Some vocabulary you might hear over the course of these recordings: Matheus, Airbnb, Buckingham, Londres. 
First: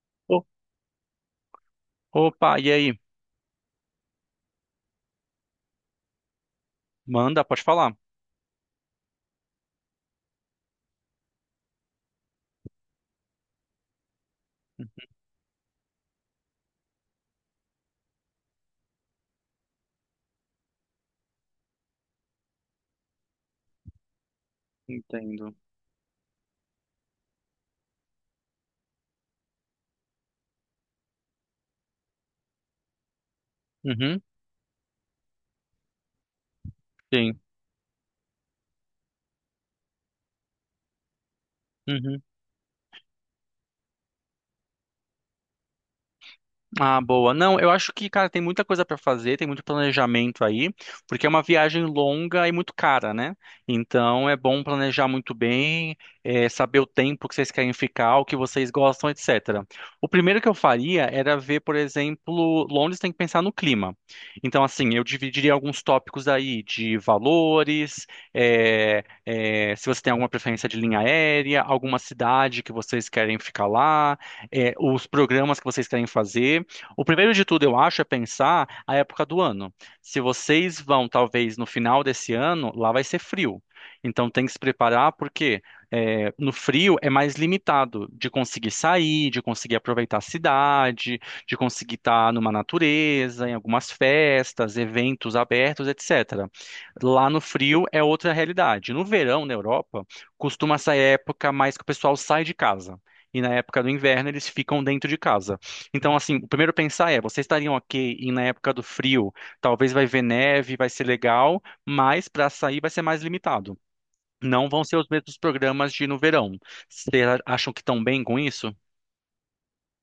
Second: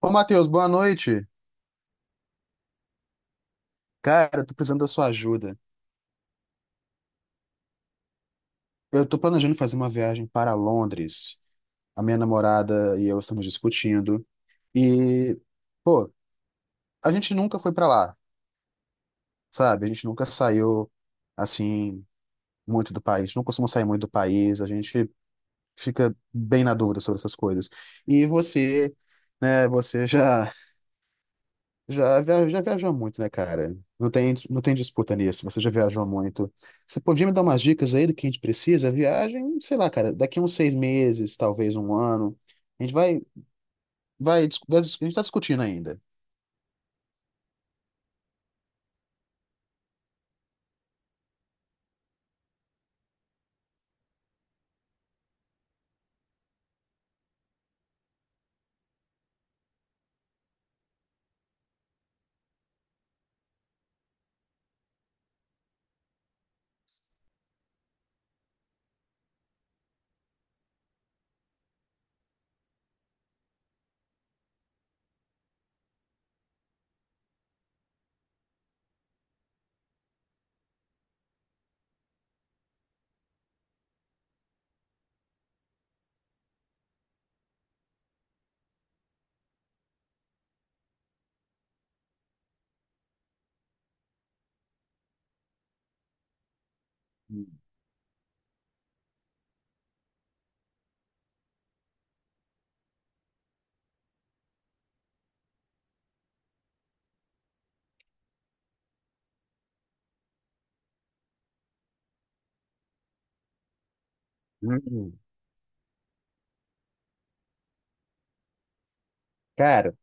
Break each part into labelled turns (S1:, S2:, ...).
S1: Ô,
S2: O-
S1: Matheus, boa noite.
S2: Opa, e aí?
S1: Cara, eu tô precisando da sua ajuda.
S2: Manda, pode falar.
S1: Eu tô planejando fazer uma viagem para Londres. A minha namorada e eu estamos discutindo. E, pô, a gente nunca foi para lá, sabe? A gente nunca saiu, assim, muito do país. Não costuma sair muito do país. A gente
S2: Entendo.
S1: fica bem na dúvida sobre essas coisas. E você, né, você já viajou muito, né, cara? Não
S2: Uhum,
S1: tem, não tem disputa nisso. Você já viajou muito. Você podia me
S2: sim.
S1: dar umas dicas aí do que a gente precisa? Viagem, sei lá, cara, daqui uns 6 meses, talvez um
S2: Uhum.
S1: ano. A gente vai, a gente tá discutindo ainda.
S2: Ah, boa. Não, eu acho que, cara, tem muita coisa para fazer, tem muito planejamento aí, porque é uma viagem longa e muito cara, né? Então é bom planejar muito bem, saber o tempo que vocês querem ficar, o que vocês gostam, etc. O primeiro que eu faria era ver, por exemplo, Londres tem que pensar no clima. Então, assim, eu dividiria alguns tópicos aí de valores, se você tem alguma preferência de linha aérea, alguma cidade que vocês querem ficar lá, os programas que vocês querem fazer. O primeiro de tudo, eu acho, é pensar a época do ano. Se vocês vão, talvez, no final desse ano, lá vai ser frio. Então tem que se preparar porque no frio é mais limitado de conseguir sair, de conseguir aproveitar a cidade, de conseguir estar numa natureza, em algumas festas, eventos abertos, etc. Lá no
S1: Hum.
S2: frio é outra realidade. No verão, na Europa, costuma essa época mais que o pessoal sai de casa. E na época do inverno eles ficam dentro de casa. Então, assim, o primeiro pensar é, vocês estariam ok e na época do frio, talvez vai ver neve, vai ser legal, mas para sair vai ser mais limitado. Não vão ser os mesmos programas de no verão. Vocês acham que estão bem com isso?
S1: Cara,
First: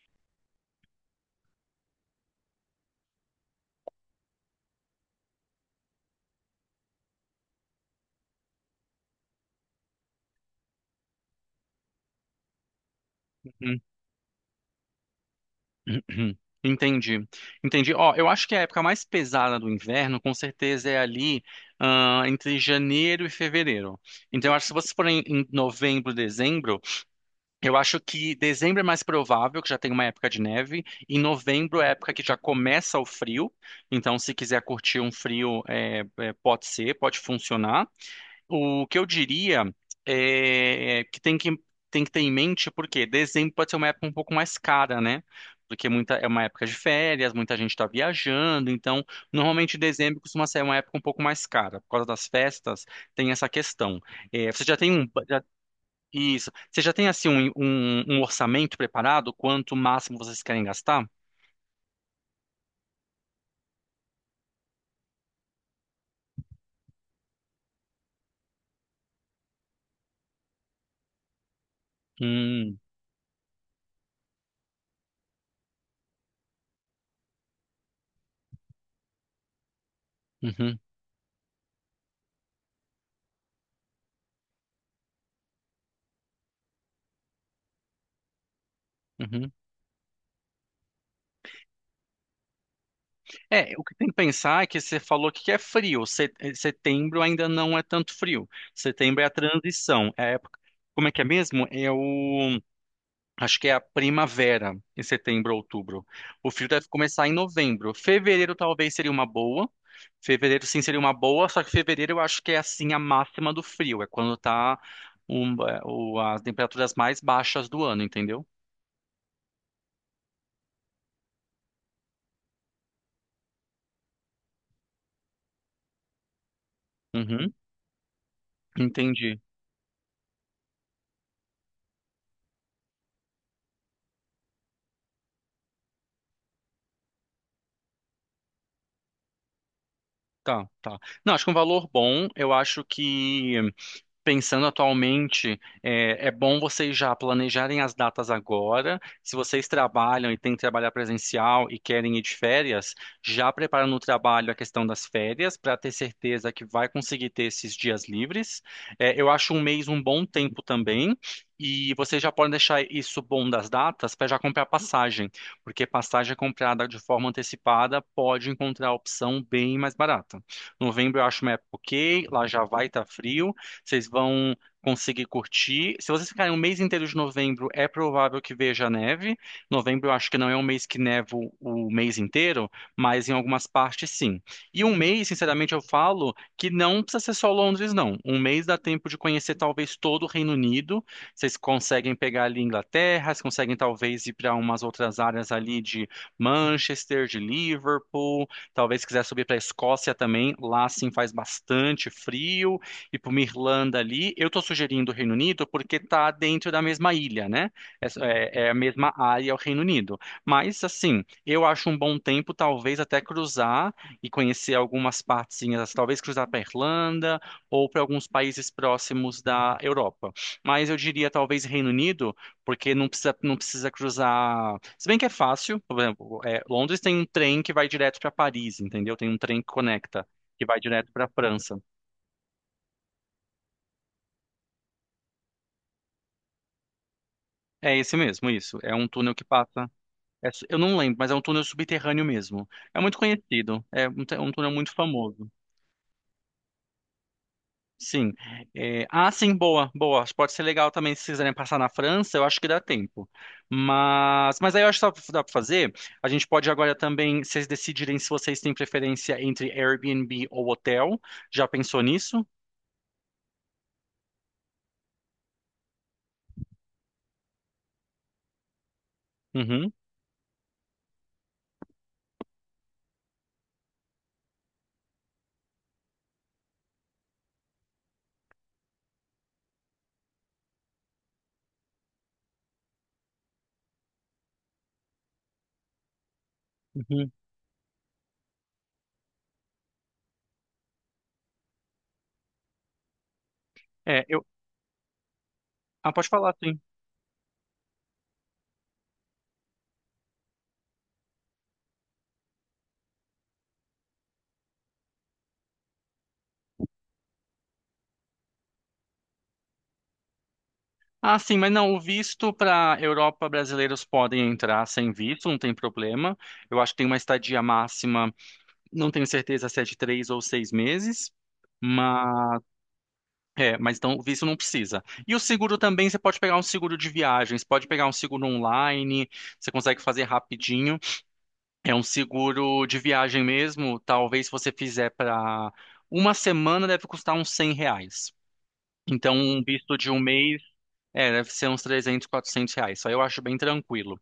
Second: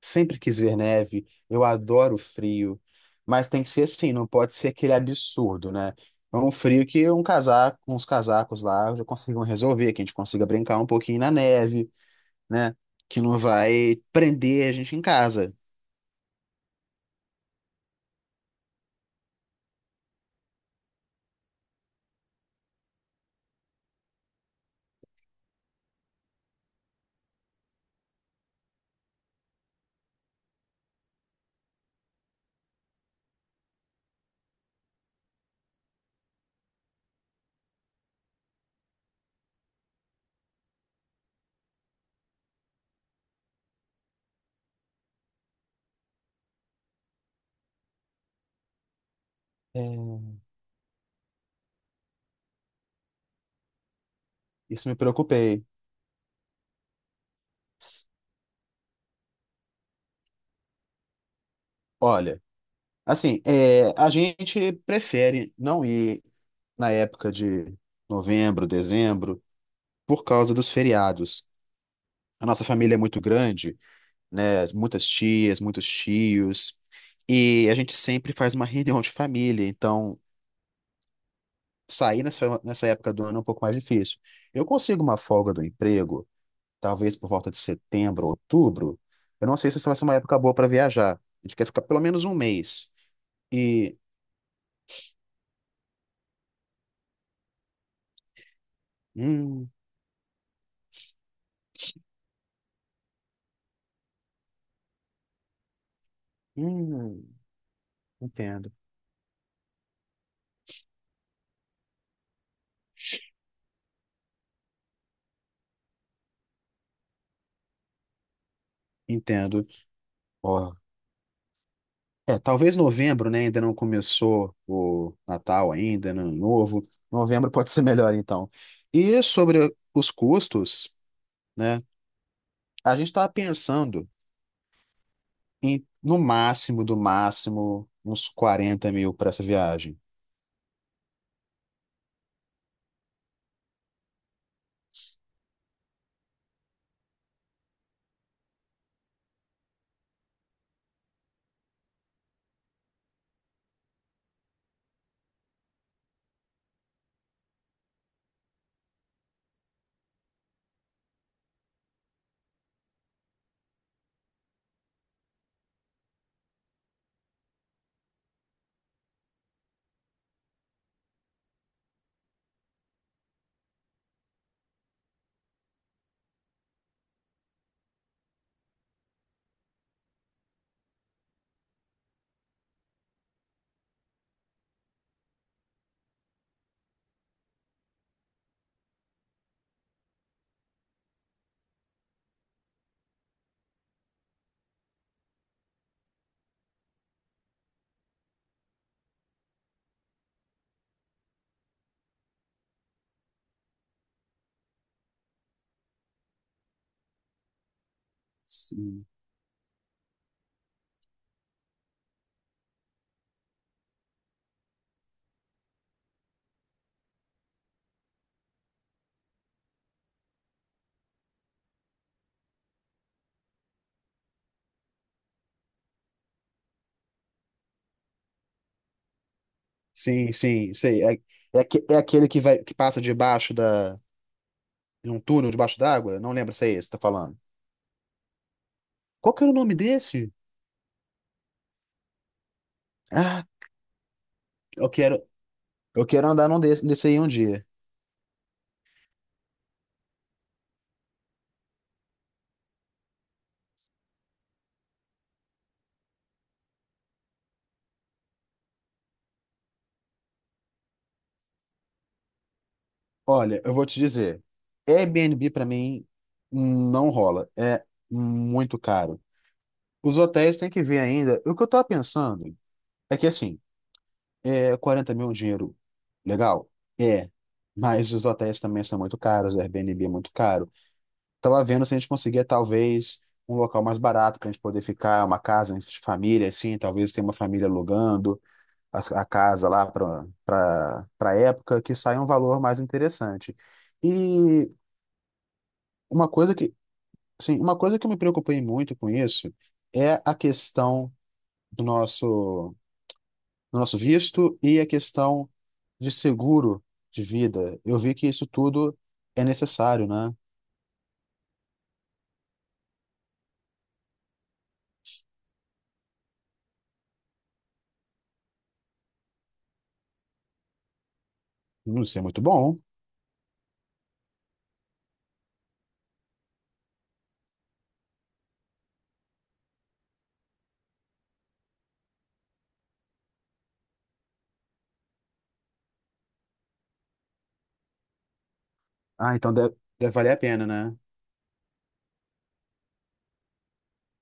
S1: sempre quis ver neve. Eu adoro frio. Mas tem que ser assim, não pode ser aquele absurdo, né? É um frio que um casaco, uns casacos lá já conseguem resolver, que a gente consiga brincar um pouquinho na neve, né? Que não
S2: Uhum.
S1: vai prender a gente em casa.
S2: Entendi. Entendi. Ó, eu acho que a época mais pesada do inverno, com certeza, é ali, ah, entre janeiro e fevereiro. Então, eu acho que se vocês forem em novembro, dezembro, eu acho que dezembro é mais provável, que já tem uma época de neve. Em novembro é a época que já começa o frio. Então, se quiser curtir um frio, pode ser, pode funcionar. O que eu diria é que tem que ter em mente, porque dezembro pode ser uma época um pouco mais cara, né? Porque é uma época de férias, muita gente está viajando. Então, normalmente
S1: É.
S2: dezembro costuma ser uma época um pouco mais cara. Por causa das festas, tem essa questão. É, você já
S1: Isso
S2: tem
S1: me
S2: um,
S1: preocupei.
S2: isso. Você já tem assim um orçamento preparado? Quanto máximo vocês querem gastar?
S1: Olha, assim, a gente prefere não ir na época de novembro, dezembro, por causa dos feriados. A nossa
S2: Hum,
S1: família é muito grande, né? Muitas tias, muitos tios, e a gente sempre faz uma reunião de família, então
S2: uhum,
S1: sair nessa, nessa época do ano é um pouco mais difícil. Eu consigo uma folga do emprego talvez por volta de setembro, outubro. Eu
S2: uhum.
S1: não sei se isso vai ser uma época boa para viajar. A gente quer ficar pelo menos um mês.
S2: É, o que
S1: E.
S2: tem que pensar é que você falou que é frio. Setembro ainda não é tanto frio. Setembro é a
S1: Hum,
S2: transição. É a época. Como é que é mesmo? É o Acho que é a primavera, em setembro, outubro. O frio deve
S1: hum,
S2: começar em novembro. Fevereiro
S1: entendo.
S2: talvez seria uma boa. Fevereiro sim seria uma boa, só que fevereiro eu acho que é assim a máxima do frio. É quando tá as temperaturas mais baixas do ano, entendeu?
S1: Entendo. Ó, talvez novembro, né? Ainda não começou o Natal ainda, Ano Novo. Novembro
S2: Uhum,
S1: pode ser melhor, então. E
S2: entendi.
S1: sobre os custos, né? A gente estava pensando em, no máximo, do máximo, uns 40 mil para essa viagem.
S2: Tá, tá. Não, acho que um valor bom, eu acho que. Pensando atualmente, é, é bom vocês já planejarem as datas agora. Se vocês trabalham e têm que trabalhar presencial e querem ir de férias, já preparando o trabalho a questão das férias para ter certeza que vai conseguir ter esses dias livres. É, eu acho um mês um bom tempo também. E vocês já podem deixar isso bom das datas para já comprar passagem, porque passagem comprada de forma antecipada pode encontrar a opção bem mais barata. Novembro eu acho uma época ok, lá já vai estar frio. Vocês vão conseguir curtir. Se vocês ficarem um mês inteiro de novembro, é provável que veja neve. Novembro eu acho que não é um mês que neva o mês inteiro, mas em algumas partes sim. E um mês, sinceramente, eu falo que não precisa ser só Londres, não. Um mês dá tempo de conhecer talvez todo o Reino Unido. Vocês conseguem pegar ali Inglaterra, vocês conseguem talvez ir para umas outras áreas ali de Manchester, de Liverpool. Talvez quiser subir para a Escócia também. Lá sim faz bastante frio e para uma Irlanda ali. Eu estou sugerindo o Reino Unido porque está dentro da mesma ilha, né? É, é a mesma área, o Reino Unido. Mas, assim, eu acho um bom tempo, talvez, até cruzar e conhecer algumas partezinhas, talvez cruzar para Irlanda ou para alguns países próximos da Europa. Mas eu diria, talvez, Reino Unido, porque não precisa cruzar. Se bem que é fácil, por exemplo, é, Londres tem um trem que vai direto para Paris, entendeu? Tem um trem que conecta,
S1: Sim,
S2: que
S1: sim,
S2: vai
S1: sei.
S2: direto para França.
S1: É aquele que vai, que passa debaixo da, num túnel debaixo d'água? Não lembro se é esse que tá falando.
S2: É esse mesmo, isso. É um túnel
S1: Qual
S2: que
S1: que era o nome
S2: passa.
S1: desse?
S2: Eu não lembro, mas é um túnel subterrâneo mesmo. É muito
S1: Ah,
S2: conhecido. É um, um túnel
S1: eu
S2: muito
S1: quero
S2: famoso.
S1: eu quero andar num desse aí um dia.
S2: Sim. É, ah, sim, boa, boa. Acho que pode ser legal também se quiserem passar na França, eu acho que dá tempo. Mas aí eu acho que dá pra fazer. A gente pode agora também, vocês decidirem se vocês têm preferência entre Airbnb ou hotel. Já pensou nisso?
S1: Olha, eu vou te dizer, Airbnb pra mim não rola, é muito caro.
S2: Uhum.
S1: Os hotéis tem que ver ainda. O que eu tava pensando é que assim, é 40 mil é um dinheiro legal? É, mas os hotéis também são muito caros, Airbnb é muito caro. Tava vendo se a gente conseguia, talvez, um local mais barato pra gente poder ficar, uma casa de família, assim, talvez tenha
S2: Uhum.
S1: uma família alugando as- a, casa lá pra para época, que saia um valor mais interessante.
S2: É, eu.
S1: E
S2: Ah, pode
S1: uma
S2: falar.
S1: coisa que, sim, uma coisa que eu me preocupei muito com isso é a questão do nosso, do nosso visto e a questão de seguro de vida. Eu vi que isso tudo é necessário, né?
S2: Ah, sim, mas não, o visto para Europa brasileiros podem entrar sem visto, não tem problema. Eu acho que tem uma estadia máxima, não tenho certeza se é de 3 ou 6 meses,
S1: Não sei, muito
S2: mas
S1: bom.
S2: é, mas então o visto não precisa. E o seguro também, você pode pegar um seguro de viagens, pode pegar um seguro online, você consegue fazer rapidinho. É um seguro de viagem mesmo, talvez se você fizer para uma semana deve custar uns R$ 100. Então,
S1: Ah, então
S2: um
S1: deve,
S2: visto de
S1: deve
S2: um
S1: valer a
S2: mês
S1: pena, né?
S2: é, deve ser uns R$ 300, R$ 400. Só eu acho bem tranquilo.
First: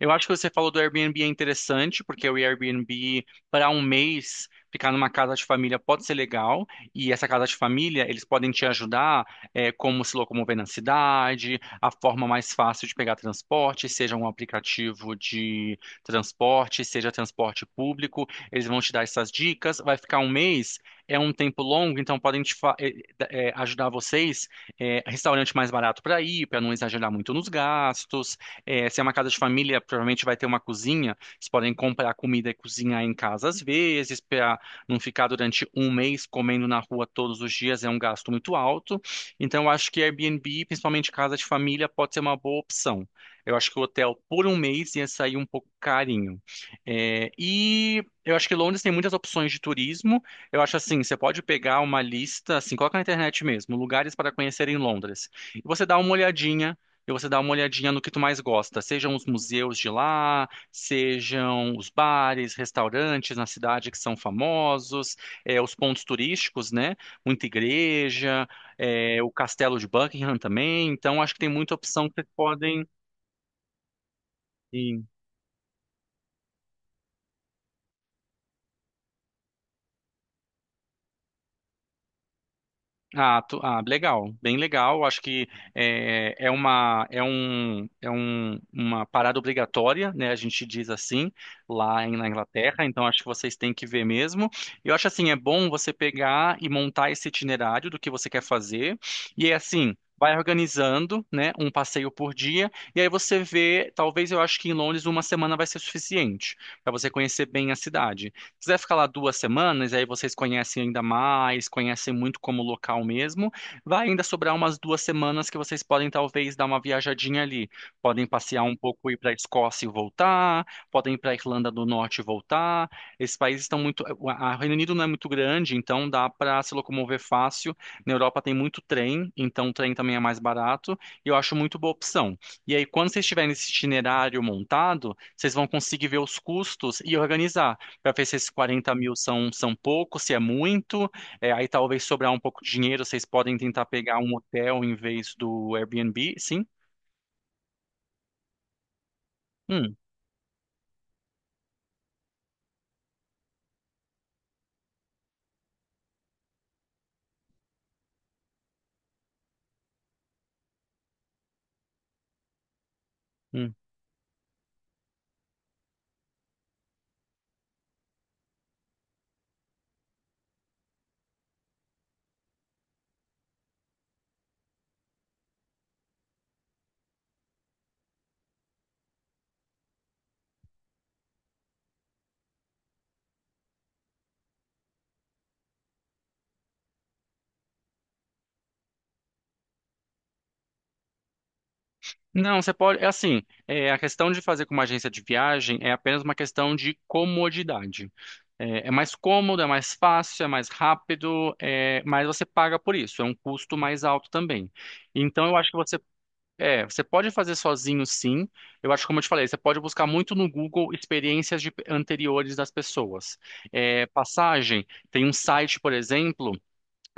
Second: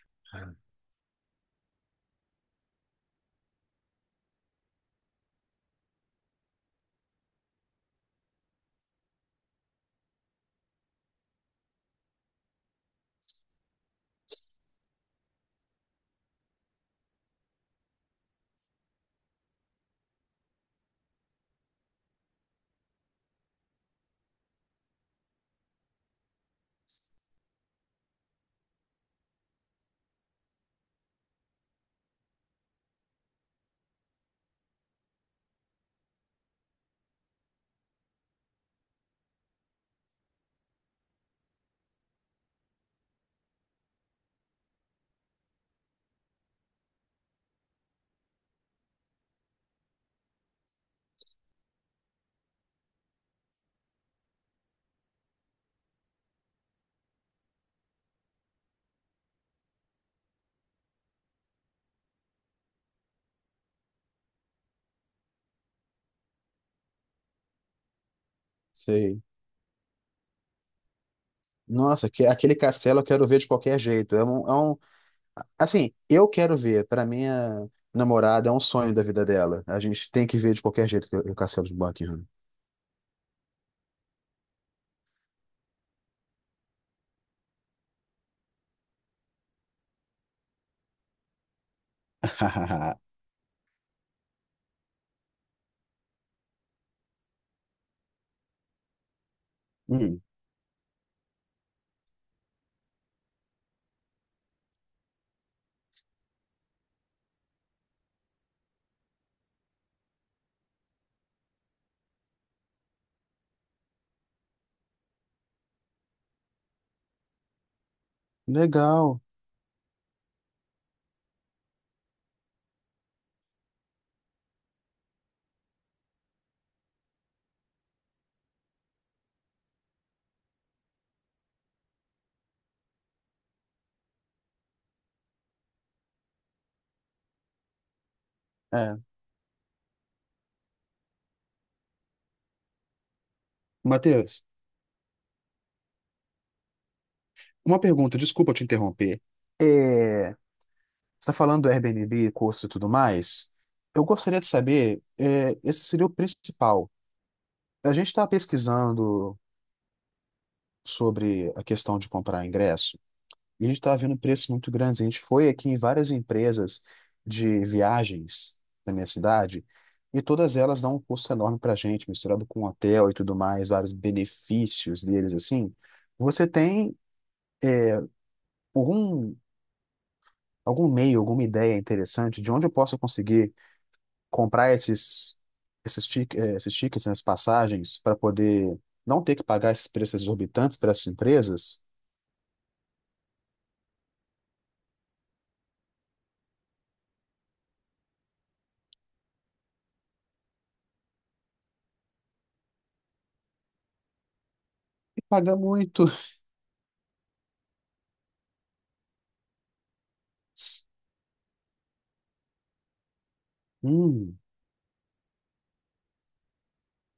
S2: Eu acho que você falou do Airbnb é interessante, porque o Airbnb, para um mês, ficar numa casa de família pode ser legal. E essa casa de família, eles podem te ajudar, é, como se locomover na cidade, a forma mais fácil de pegar transporte, seja um aplicativo de transporte, seja transporte público. Eles vão te dar essas dicas. Vai ficar um mês, é um tempo longo, então podem te ajudar vocês restaurante mais barato para ir, para não exagerar muito nos gastos. É, se é uma casa de família, provavelmente vai ter uma cozinha. Vocês podem comprar comida e cozinhar em casa às vezes, para não ficar durante um mês comendo na rua todos os dias, é um gasto muito alto. Então, eu acho que Airbnb, principalmente casa de família, pode ser uma boa opção. Eu acho que o hotel por um mês ia sair um pouco carinho. É, e eu acho que Londres tem muitas opções de turismo. Eu acho assim, você pode pegar uma lista, assim, coloca na internet mesmo, lugares para conhecer em Londres. E você dá uma olhadinha, e você dá uma olhadinha no que tu mais gosta, sejam os museus de lá, sejam os bares, restaurantes na cidade que são famosos, os pontos turísticos, né? Muita igreja,
S1: Sei.
S2: o Castelo de Buckingham também. Então, acho que tem muita opção
S1: Nossa,
S2: que vocês
S1: que, aquele
S2: podem.
S1: castelo eu quero ver de qualquer jeito. Assim, eu quero ver. Para minha namorada, é um sonho da vida dela. A gente tem que ver de qualquer jeito o castelo de Buckingham.
S2: Ah, legal, bem legal. Acho que é, é uma é um, uma parada obrigatória, né? A gente diz assim lá na Inglaterra. Então acho que vocês têm que ver mesmo. Eu acho assim é bom você pegar e montar esse itinerário do que você quer fazer e é assim.
S1: Hum,
S2: Vai organizando, né, um passeio por dia, e aí você vê, talvez eu acho que em Londres uma semana vai ser suficiente para você conhecer bem a cidade quiser ficar lá 2 semanas, aí vocês conhecem ainda mais, conhecem muito como local mesmo, vai ainda sobrar umas 2 semanas que vocês podem talvez dar uma viajadinha ali. Podem passear um pouco, ir
S1: legal.
S2: para a Escócia e voltar, podem ir para a Irlanda do Norte e voltar. Esses países estão muito. A Reino Unido não é muito grande, então dá para se locomover fácil. Na Europa tem muito trem, então o trem também é mais barato, e eu acho muito boa opção. E aí, quando vocês tiverem esse itinerário montado, vocês vão conseguir ver os custos e organizar para ver se esses quarenta
S1: É.
S2: mil são pouco, se é muito. É, aí talvez sobrar um pouco de dinheiro, vocês podem tentar pegar um
S1: Matheus,
S2: hotel em vez do Airbnb, sim?
S1: uma pergunta, desculpa te interromper.
S2: Hum,
S1: É, você está falando do Airbnb, curso e tudo mais? Eu gostaria de saber, é, esse seria o principal. A gente está pesquisando sobre a questão de comprar ingresso. E a
S2: hum.
S1: gente estava vendo preços muito grandes. A gente foi aqui em várias empresas de viagens da minha cidade e todas elas dão um custo enorme para a gente, misturado com hotel e tudo mais, vários benefícios deles assim. Você tem algum, algum meio, alguma ideia interessante de onde eu posso conseguir comprar esses, esses, tic- eh, esses tickets, essas passagens, para poder não ter que pagar esses preços exorbitantes para essas empresas?
S2: Não, você pode. É assim, é, a questão de fazer com uma agência de viagem é apenas uma questão de comodidade. É, é mais cômodo, é mais fácil, é mais rápido, é, mas você paga por isso, é um custo mais alto também.
S1: E
S2: Então, eu
S1: pagar
S2: acho que você
S1: muito.
S2: é, você pode fazer sozinho, sim. Eu acho, como eu te falei, você pode buscar muito no Google experiências anteriores das pessoas. É,
S1: Hum,
S2: passagem, tem um site, por exemplo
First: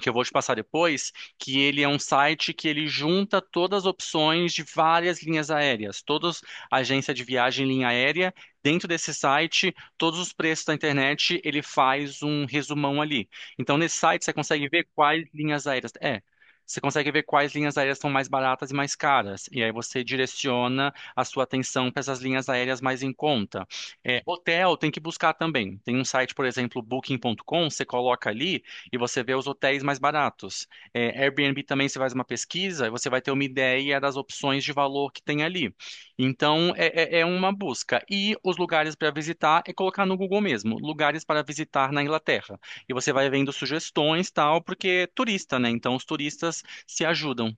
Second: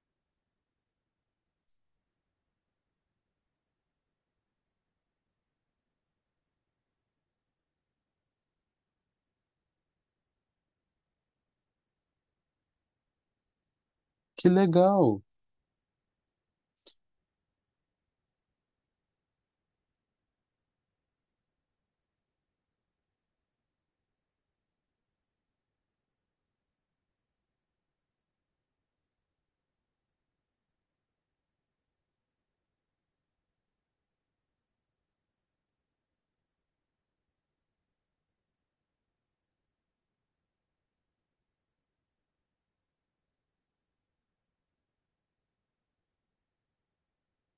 S2: que eu vou te passar depois, que ele é um site que ele junta todas as opções de várias linhas aéreas, todas agência de viagem em linha aérea, dentro desse site, todos os preços da internet, ele faz um resumão ali. Então nesse site você
S1: que
S2: consegue ver
S1: legal.
S2: quais linhas aéreas. Você consegue ver quais linhas aéreas são mais baratas e mais caras. E aí você direciona a sua atenção para essas linhas aéreas mais em conta. É, hotel tem que buscar também. Tem um site, por exemplo, booking.com, você coloca ali, e você vê os hotéis mais baratos. É, Airbnb também você faz uma pesquisa e você vai ter uma ideia das opções de valor que tem ali. Então é uma busca. E os lugares para visitar é colocar no Google mesmo, lugares para visitar na Inglaterra. E você vai vendo sugestões tal, porque é turista, né? Então os turistas se ajudam.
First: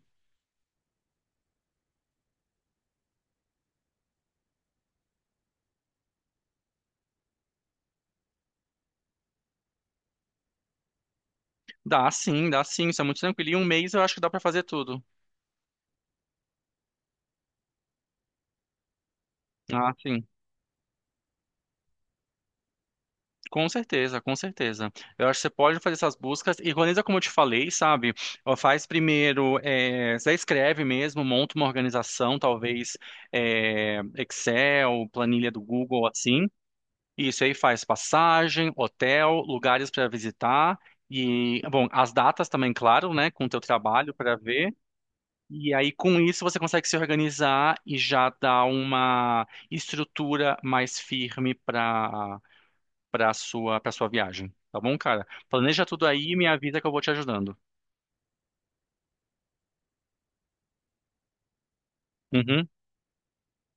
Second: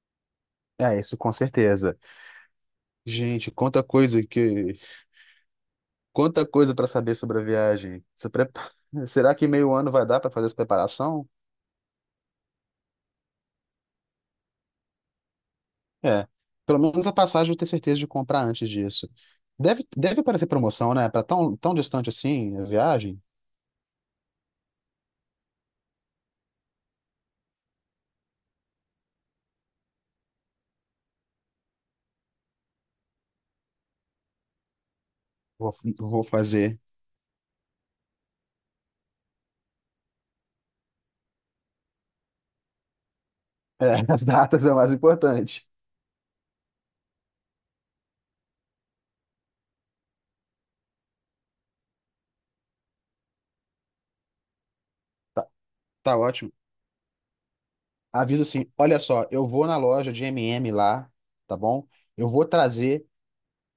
S1: É, isso com certeza. Gente, quanta coisa para saber sobre a viagem. Se prepa- Será que meio ano vai dar para fazer essa preparação?
S2: Dá sim, isso é muito tranquilo. E um mês eu acho que dá para fazer tudo.
S1: É, pelo menos a passagem eu tenho certeza de comprar antes disso. Deve,
S2: Ah,
S1: deve
S2: sim.
S1: aparecer promoção, né? Para tão, tão distante assim a viagem,
S2: Com certeza, com certeza. Eu acho que você pode fazer essas buscas e organiza como eu te falei, sabe? Ó, faz primeiro, você escreve mesmo, monta uma organização, talvez Excel, planilha do
S1: vou,
S2: Google,
S1: vou
S2: assim.
S1: fazer.
S2: Isso aí faz passagem, hotel, lugares para visitar e, bom, as datas também, claro, né? Com o teu
S1: É,
S2: trabalho
S1: as
S2: para
S1: datas
S2: ver.
S1: é o mais importante.
S2: E aí, com isso, você consegue se organizar e já dar uma estrutura mais firme para sua viagem, tá bom, cara?
S1: Tá,
S2: Planeja tudo
S1: tá
S2: aí e me
S1: ótimo.
S2: avisa que eu vou te ajudando.
S1: Avisa assim, olha só, eu vou na loja de M&M lá, tá bom? Eu vou
S2: Uhum.
S1: trazer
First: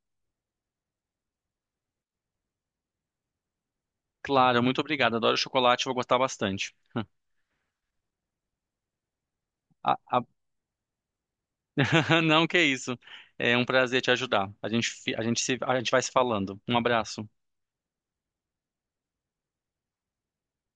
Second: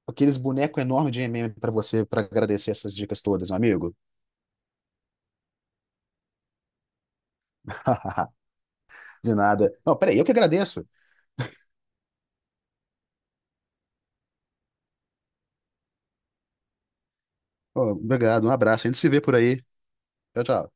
S1: aqueles bonecos enormes de M&M para você para agradecer essas dicas todas, meu amigo.
S2: Claro, muito obrigado. Adoro chocolate, vou gostar bastante.
S1: De nada.
S2: A-
S1: Não, peraí,
S2: a-
S1: eu que agradeço.
S2: Não, que isso. É um prazer te ajudar. A gente, fi- a gente se, a gente vai se falando. Um abraço.
S1: Ó, obrigado, um abraço. A gente se vê por aí. Tchau, tchau.